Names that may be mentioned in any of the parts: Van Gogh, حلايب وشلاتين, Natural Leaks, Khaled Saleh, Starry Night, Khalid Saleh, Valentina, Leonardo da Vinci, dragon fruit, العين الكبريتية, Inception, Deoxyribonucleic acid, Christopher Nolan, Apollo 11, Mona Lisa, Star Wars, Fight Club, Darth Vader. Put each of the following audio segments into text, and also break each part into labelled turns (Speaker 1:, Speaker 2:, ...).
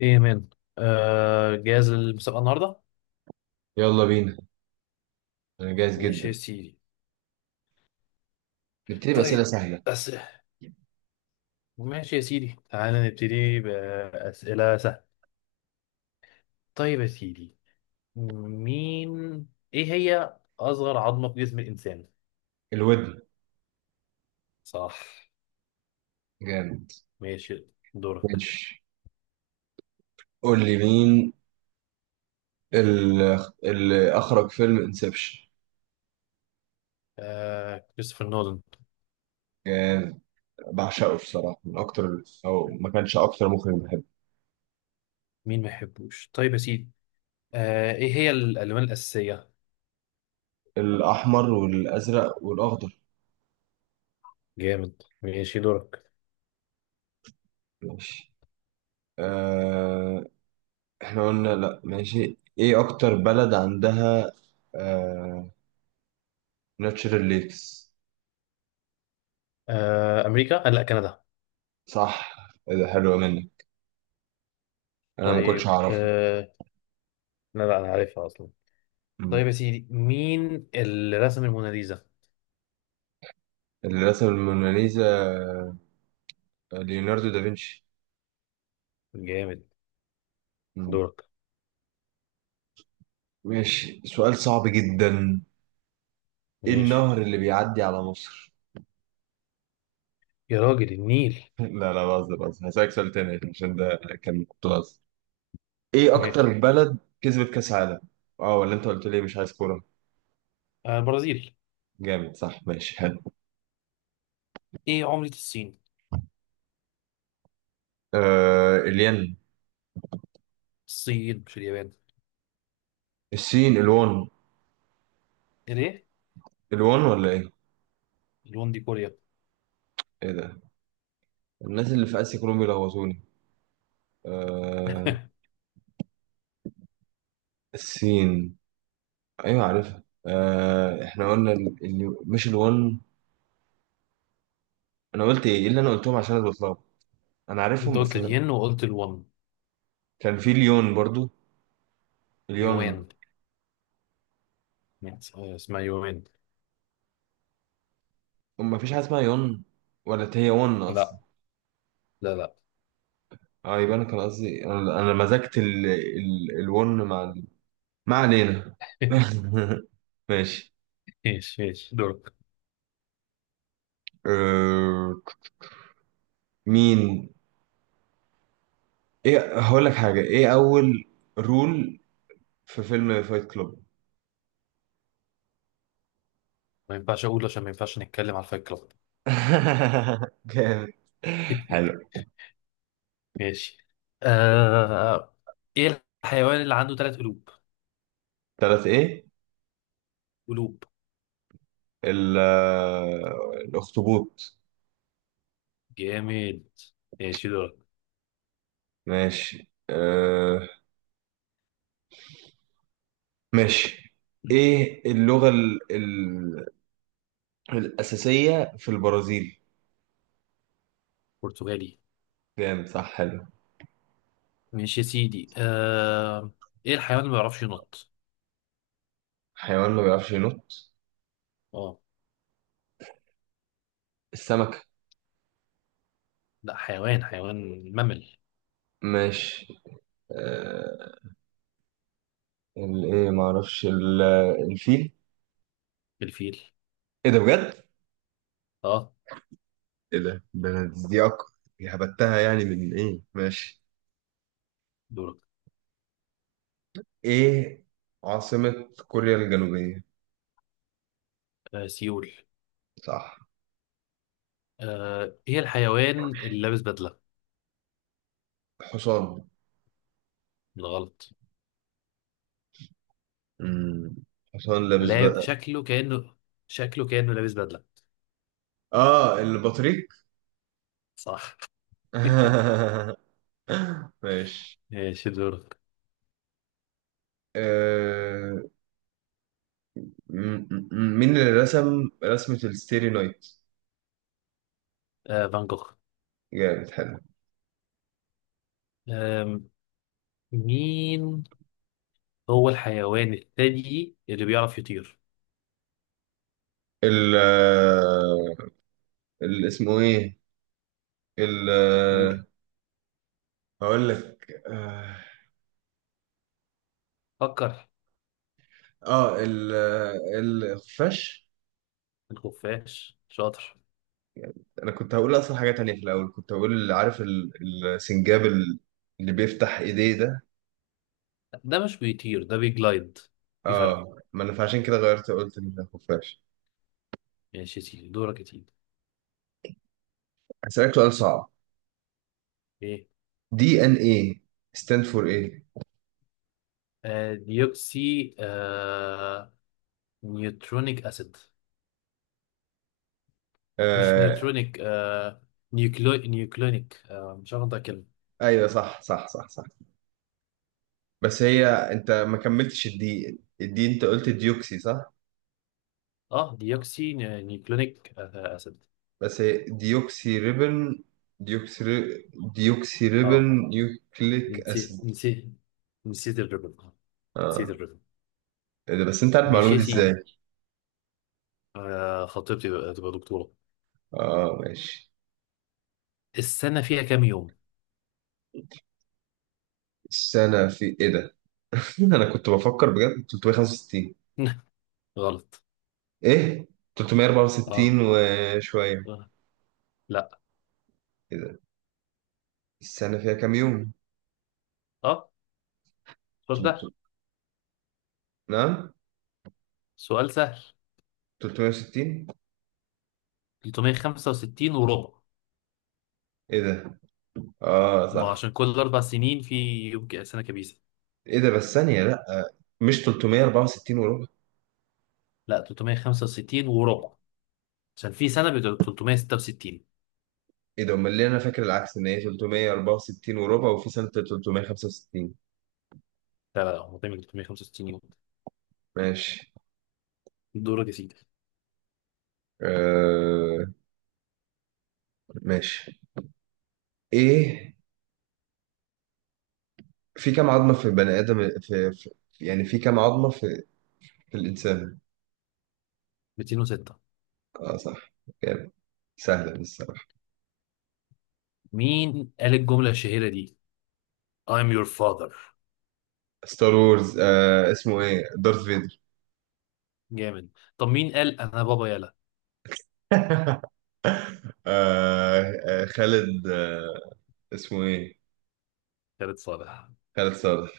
Speaker 1: ايه يا مان. جاهز للمسابقة النهاردة؟
Speaker 2: يلا بينا. انا جاهز
Speaker 1: ماشي يا
Speaker 2: جدا.
Speaker 1: سيدي.
Speaker 2: نبتدي بأسئلة
Speaker 1: طيب.
Speaker 2: سهلة.
Speaker 1: بس. ماشي يا سيدي، تعالى نبتدي بأسئلة سهلة. طيب يا سيدي. مين ايه هي أصغر عظمة في جسم الإنسان؟
Speaker 2: الودن.
Speaker 1: صح.
Speaker 2: جامد.
Speaker 1: ماشي. دورك.
Speaker 2: ماشي، قول لي مين ال- اللي اخرج فيلم انسبشن.
Speaker 1: كريستوفر نولان.
Speaker 2: جامد. بعشقه بصراحة، من اكتر، او ما كانش اكتر مخرج بحبه.
Speaker 1: مين ما يحبوش؟ طيب يا سيدي. ايه هي الألوان الأساسية؟
Speaker 2: الاحمر والازرق والاخضر.
Speaker 1: جامد. ماشي دورك.
Speaker 2: ماشي. آه... احنا قلنا، لا ماشي، ايه اكتر بلد عندها آه... ناتشرال ليكس.
Speaker 1: أمريكا؟ لا، كندا.
Speaker 2: صح. إيه ده؟ حلو منك، انا ما كنتش
Speaker 1: طيب.
Speaker 2: اعرفه.
Speaker 1: لا لا، أنا عارفها أصلا.
Speaker 2: مم.
Speaker 1: طيب يا سيدي، مين اللي رسم الموناليزا؟
Speaker 2: اللي رسم الموناليزا ليوناردو دافنشي.
Speaker 1: جامد.
Speaker 2: مم.
Speaker 1: دورك.
Speaker 2: ماشي، سؤال صعب جدا. ايه
Speaker 1: ماشي.
Speaker 2: النهر اللي بيعدي على مصر؟
Speaker 1: يا راجل، النيل.
Speaker 2: لا لا، بهزر بهزر، هسألك سؤال تاني عشان ده كنت بهزر. ايه
Speaker 1: ماشي.
Speaker 2: اكتر بلد كسبت كاس عالم؟ اه، ولا انت قلت لي مش عايز كورة.
Speaker 1: البرازيل.
Speaker 2: جامد، صح. ماشي، حلو.
Speaker 1: ايه عملة الصين؟
Speaker 2: الين.
Speaker 1: الصين مش اليابان.
Speaker 2: الصين الوان.
Speaker 1: ليه؟
Speaker 2: الوان ولا ايه؟
Speaker 1: الون دي كوريا.
Speaker 2: ايه ده؟ الناس اللي في اسيا كلهم بيلخبطوني. آه الصين، ايوه عارفها. احنا قلنا مش الوان. انا قلت ايه؟ إيه اللي انا قلتهم؟ عشان أنا بتلخبط. انا
Speaker 1: انت
Speaker 2: عارفهم بس
Speaker 1: قلت
Speaker 2: أنا...
Speaker 1: الين وقلت الون.
Speaker 2: كان في ليون برضو. ليون.
Speaker 1: يوان. اسمها يوان.
Speaker 2: ما فيش حاجه اسمها يون، ولا هي ون اصلا.
Speaker 1: لا لا لا.
Speaker 2: اه، يبقى انا كان قصدي، أنا مزجت الون مع ما علينا. ماشي.
Speaker 1: ماشي ماشي، دورك.
Speaker 2: أه... مين ايه، هقول لك حاجه، ايه اول رول في فيلم فايت كلوب؟
Speaker 1: ما ينفعش اقول، عشان ما ينفعش نتكلم على الفايت كلاب.
Speaker 2: جامد، حلو.
Speaker 1: ماشي. آه... ايه الحيوان اللي عنده ثلاث قلوب؟
Speaker 2: ثلاث ايه؟
Speaker 1: قلوب.
Speaker 2: ال... آه، الاخطبوط.
Speaker 1: جامد. ماشي دورك.
Speaker 2: ماشي. ماشي. ايه اللغة الأساسية في البرازيل؟
Speaker 1: برتغالي.
Speaker 2: جامد، صح. حلو.
Speaker 1: ماشي يا سيدي. ايه الحيوان اللي ما بيعرفش ينط؟
Speaker 2: حيوان ما بيعرفش ينط؟
Speaker 1: اه.
Speaker 2: السمك.
Speaker 1: لا، حيوان حيوان ممل.
Speaker 2: ماشي. آه... الايه؟ ما اعرفش الفيل.
Speaker 1: الفيل.
Speaker 2: ايه ده بجد؟
Speaker 1: اه.
Speaker 2: ايه ده؟ ده انا دي دي هبتها يعني من ايه؟ ماشي.
Speaker 1: دورك.
Speaker 2: ايه عاصمة كوريا الجنوبية؟
Speaker 1: سيول.
Speaker 2: صح.
Speaker 1: ايه الحيوان اللي لابس بدلة؟
Speaker 2: حصان.
Speaker 1: بالغلط.
Speaker 2: مم. حصان لابس
Speaker 1: لا،
Speaker 2: بقى.
Speaker 1: شكله كأنه لابس بدلة.
Speaker 2: اه، البطريق.
Speaker 1: صح.
Speaker 2: ماشي.
Speaker 1: ماشي دورك.
Speaker 2: آه... مين اللي رسم رسمة الستيري نايت؟
Speaker 1: فان جوخ.
Speaker 2: جامد، حلو.
Speaker 1: آه... مين هو الحيوان الثدي اللي بيعرف يطير؟
Speaker 2: ال آه، اسمه ايه؟ ال
Speaker 1: قول.
Speaker 2: آه، هقول لك. اه
Speaker 1: فكر.
Speaker 2: آه، ال آه، الخفاش.
Speaker 1: الخفاش. شاطر.
Speaker 2: انا كنت هقول اصلا حاجة تانية في الاول، كنت هقول عارف السنجاب اللي بيفتح ايديه ده.
Speaker 1: ده مش بيطير، ده بيجلايد. في فرق.
Speaker 2: اه، ما انا فعشان كده غيرت، قلت إن ده خفاش.
Speaker 1: ماشي يا سيدي، دورك يا سيدي.
Speaker 2: هسألك سؤال صعب.
Speaker 1: ايه.
Speaker 2: DNA stand for ايه؟
Speaker 1: ديوكسي نيوترونيك اسيد. مش
Speaker 2: آه
Speaker 1: نيوترونيك نيوكلونيك مش هاخد كلمة.
Speaker 2: ايوه، صح، صح، صح، صح. بس هي، انت ما كملتش الدي، انت قلت ديوكسي صح.
Speaker 1: اه ديوكسي نيوكلونيك اسيد.
Speaker 2: بس هي ديوكسي ريبن، ديوكسي ري... ديوكسي
Speaker 1: اه،
Speaker 2: ريبن يوكليك اسيد.
Speaker 1: نسيت. نسيت الريبن. نسيت
Speaker 2: اه،
Speaker 1: الريبن.
Speaker 2: ايه ده؟ بس انت عارف
Speaker 1: ماشي
Speaker 2: المعلومه
Speaker 1: يا
Speaker 2: دي ازاي؟
Speaker 1: سيدي. تبقى دكتورة.
Speaker 2: اه، ماشي.
Speaker 1: السنة فيها كام يوم؟
Speaker 2: السنه في ايه ده؟ انا كنت بفكر بجد. 365.
Speaker 1: غلط.
Speaker 2: ايه،
Speaker 1: اه،
Speaker 2: 364 وشويه.
Speaker 1: آه، لا،
Speaker 2: ايه ده؟ السنه فيها كام يوم؟
Speaker 1: اه سؤال سهل،
Speaker 2: تلت... نعم.
Speaker 1: سؤال سهل
Speaker 2: 360.
Speaker 1: 365 وربع.
Speaker 2: ايه ده؟ اه،
Speaker 1: ما هو
Speaker 2: صح.
Speaker 1: عشان كل اربع سنين في يوم، سنه كبيسه.
Speaker 2: ايه ده؟ بس ثانيه، لا، مش 364.
Speaker 1: لا، 365 وربع، عشان في سنه بتبقى 366.
Speaker 2: ايه ده؟ امال ليه انا فاكر العكس ان هي 364 وربع وفي سنة 365؟
Speaker 1: لا لا لا، هو دايما 365 يوم.
Speaker 2: ماشي.
Speaker 1: دورك يا سيدي.
Speaker 2: آه ماشي. ايه، في كام عظمة في البني ادم، في يعني، في كام عظمة في الانسان؟
Speaker 1: 206.
Speaker 2: اه، صح. جامد. سهلة دي الصراحة.
Speaker 1: مين قال الجمله الشهيره دي I'm your father؟
Speaker 2: ستار وورز. اسمه ايه؟ دارث فيدر.
Speaker 1: جامد. طب مين قال انا بابا يلا؟
Speaker 2: خالد. اسمه ايه؟
Speaker 1: خالد صالح.
Speaker 2: خالد صالح.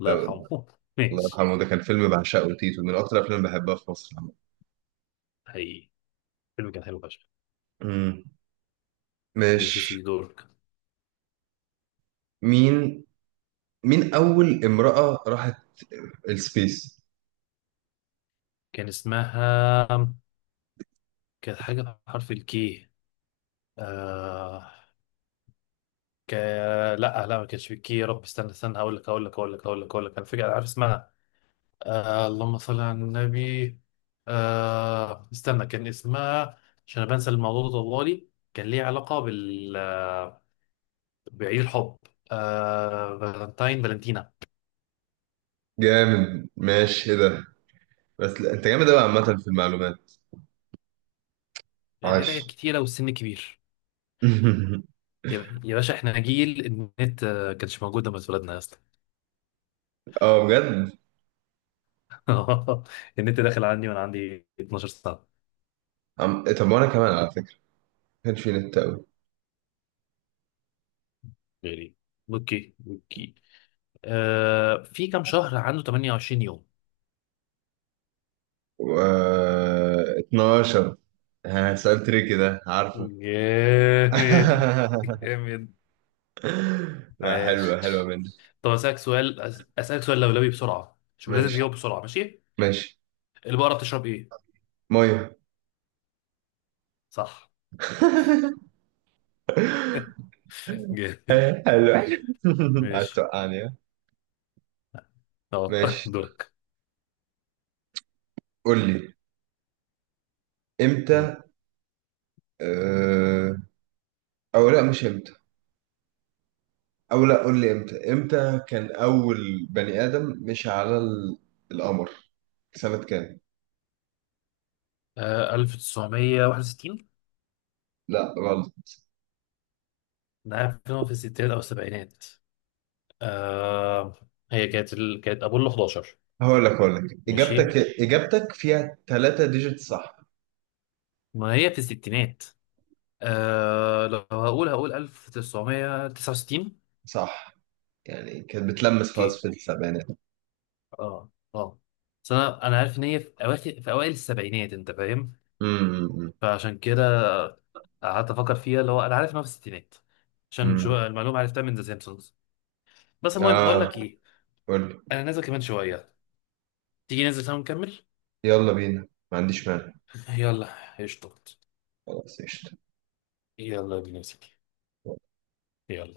Speaker 1: الله
Speaker 2: لو
Speaker 1: يرحمه.
Speaker 2: الله
Speaker 1: ماشي.
Speaker 2: يرحمه. ده كان فيلم بعشقه، تيتو، من اكتر افلام بحبها في مصر عامة.
Speaker 1: حقيقي، الفيلم كان حلو فشخ.
Speaker 2: امم
Speaker 1: ماشي يا
Speaker 2: ماشي.
Speaker 1: سيدي، دورك.
Speaker 2: مين مين أول امرأة راحت السبيس؟
Speaker 1: كان اسمها كانت حاجه بحرف الكي. آه... ك... لا لا، ما كانش في كي. يا رب، استنى، هقول لك، انا فاكر، عارف اسمها. اللهم صل على النبي. استنى، كان اسمها، عشان أنا بنسى الموضوع ده طوالي. كان ليه علاقة بال بعيد الحب. فالنتينا.
Speaker 2: جامد. ماشي. إيه ده؟ بس لا، أنت جامد أوي عامة في المعلومات. عاش.
Speaker 1: القراية كتيرة والسن كبير. يا باشا، احنا جيل النت، كانش موجود لما اتولدنا يا اسطى.
Speaker 2: بجد.
Speaker 1: النت داخل عندي وانا عندي 12 سنة
Speaker 2: طب، وأنا كمان على فكرة ما كانش في نت أوي.
Speaker 1: يعني. اوكي اوكي. في كام شهر عنده 28 يوم؟
Speaker 2: و... 12. ها، سؤال تريكي ده عارفه.
Speaker 1: جامد جامد.
Speaker 2: لا،
Speaker 1: عاش.
Speaker 2: حلوة حلوة مني.
Speaker 1: طب اسالك سؤال لولبي بسرعه، شوف لازم
Speaker 2: ماشي،
Speaker 1: تجاوب بسرعه. ماشي.
Speaker 2: ماشي.
Speaker 1: البقره بتشرب ايه؟
Speaker 2: مية.
Speaker 1: صح. جامد.
Speaker 2: حلو. عايز
Speaker 1: ماشي.
Speaker 2: توقعني، ها؟
Speaker 1: اه.
Speaker 2: ماشي.
Speaker 1: دورك.
Speaker 2: قول لي امتى اه... او لا، مش امتى، او لا قول لي امتى كان اول بني ادم مشي على القمر سنة كام؟
Speaker 1: 1961.
Speaker 2: لا، غلط.
Speaker 1: ده فيلم في الستينات او السبعينات. آه كانت ابولو 11.
Speaker 2: هقول لك،
Speaker 1: ماشي.
Speaker 2: اجابتك فيها ثلاثة ديجيت، صح؟
Speaker 1: ما هي في الستينات. لو هقول، 1969.
Speaker 2: صح، يعني كانت بتلمس خلاص
Speaker 1: اوكي.
Speaker 2: في السبعينات.
Speaker 1: اه اه. بس انا عارف ان هي في اوائل السبعينات، انت فاهم.
Speaker 2: امم، امم، إمم،
Speaker 1: فعشان كده قعدت افكر فيها، اللي هو انا عارف ان هو في الستينات، عشان
Speaker 2: إمم.
Speaker 1: شو المعلومه عرفتها من ذا سيمبسونز. بس المهم بقول
Speaker 2: اه،
Speaker 1: لك ايه،
Speaker 2: قول لي.
Speaker 1: انا نازل كمان شويه، تيجي ننزل سوا نكمل؟
Speaker 2: يلا بينا، ما عنديش مانع.
Speaker 1: يلا قشطة.
Speaker 2: خلاص، قشطة.
Speaker 1: يلا بينا يا سيدي. يلا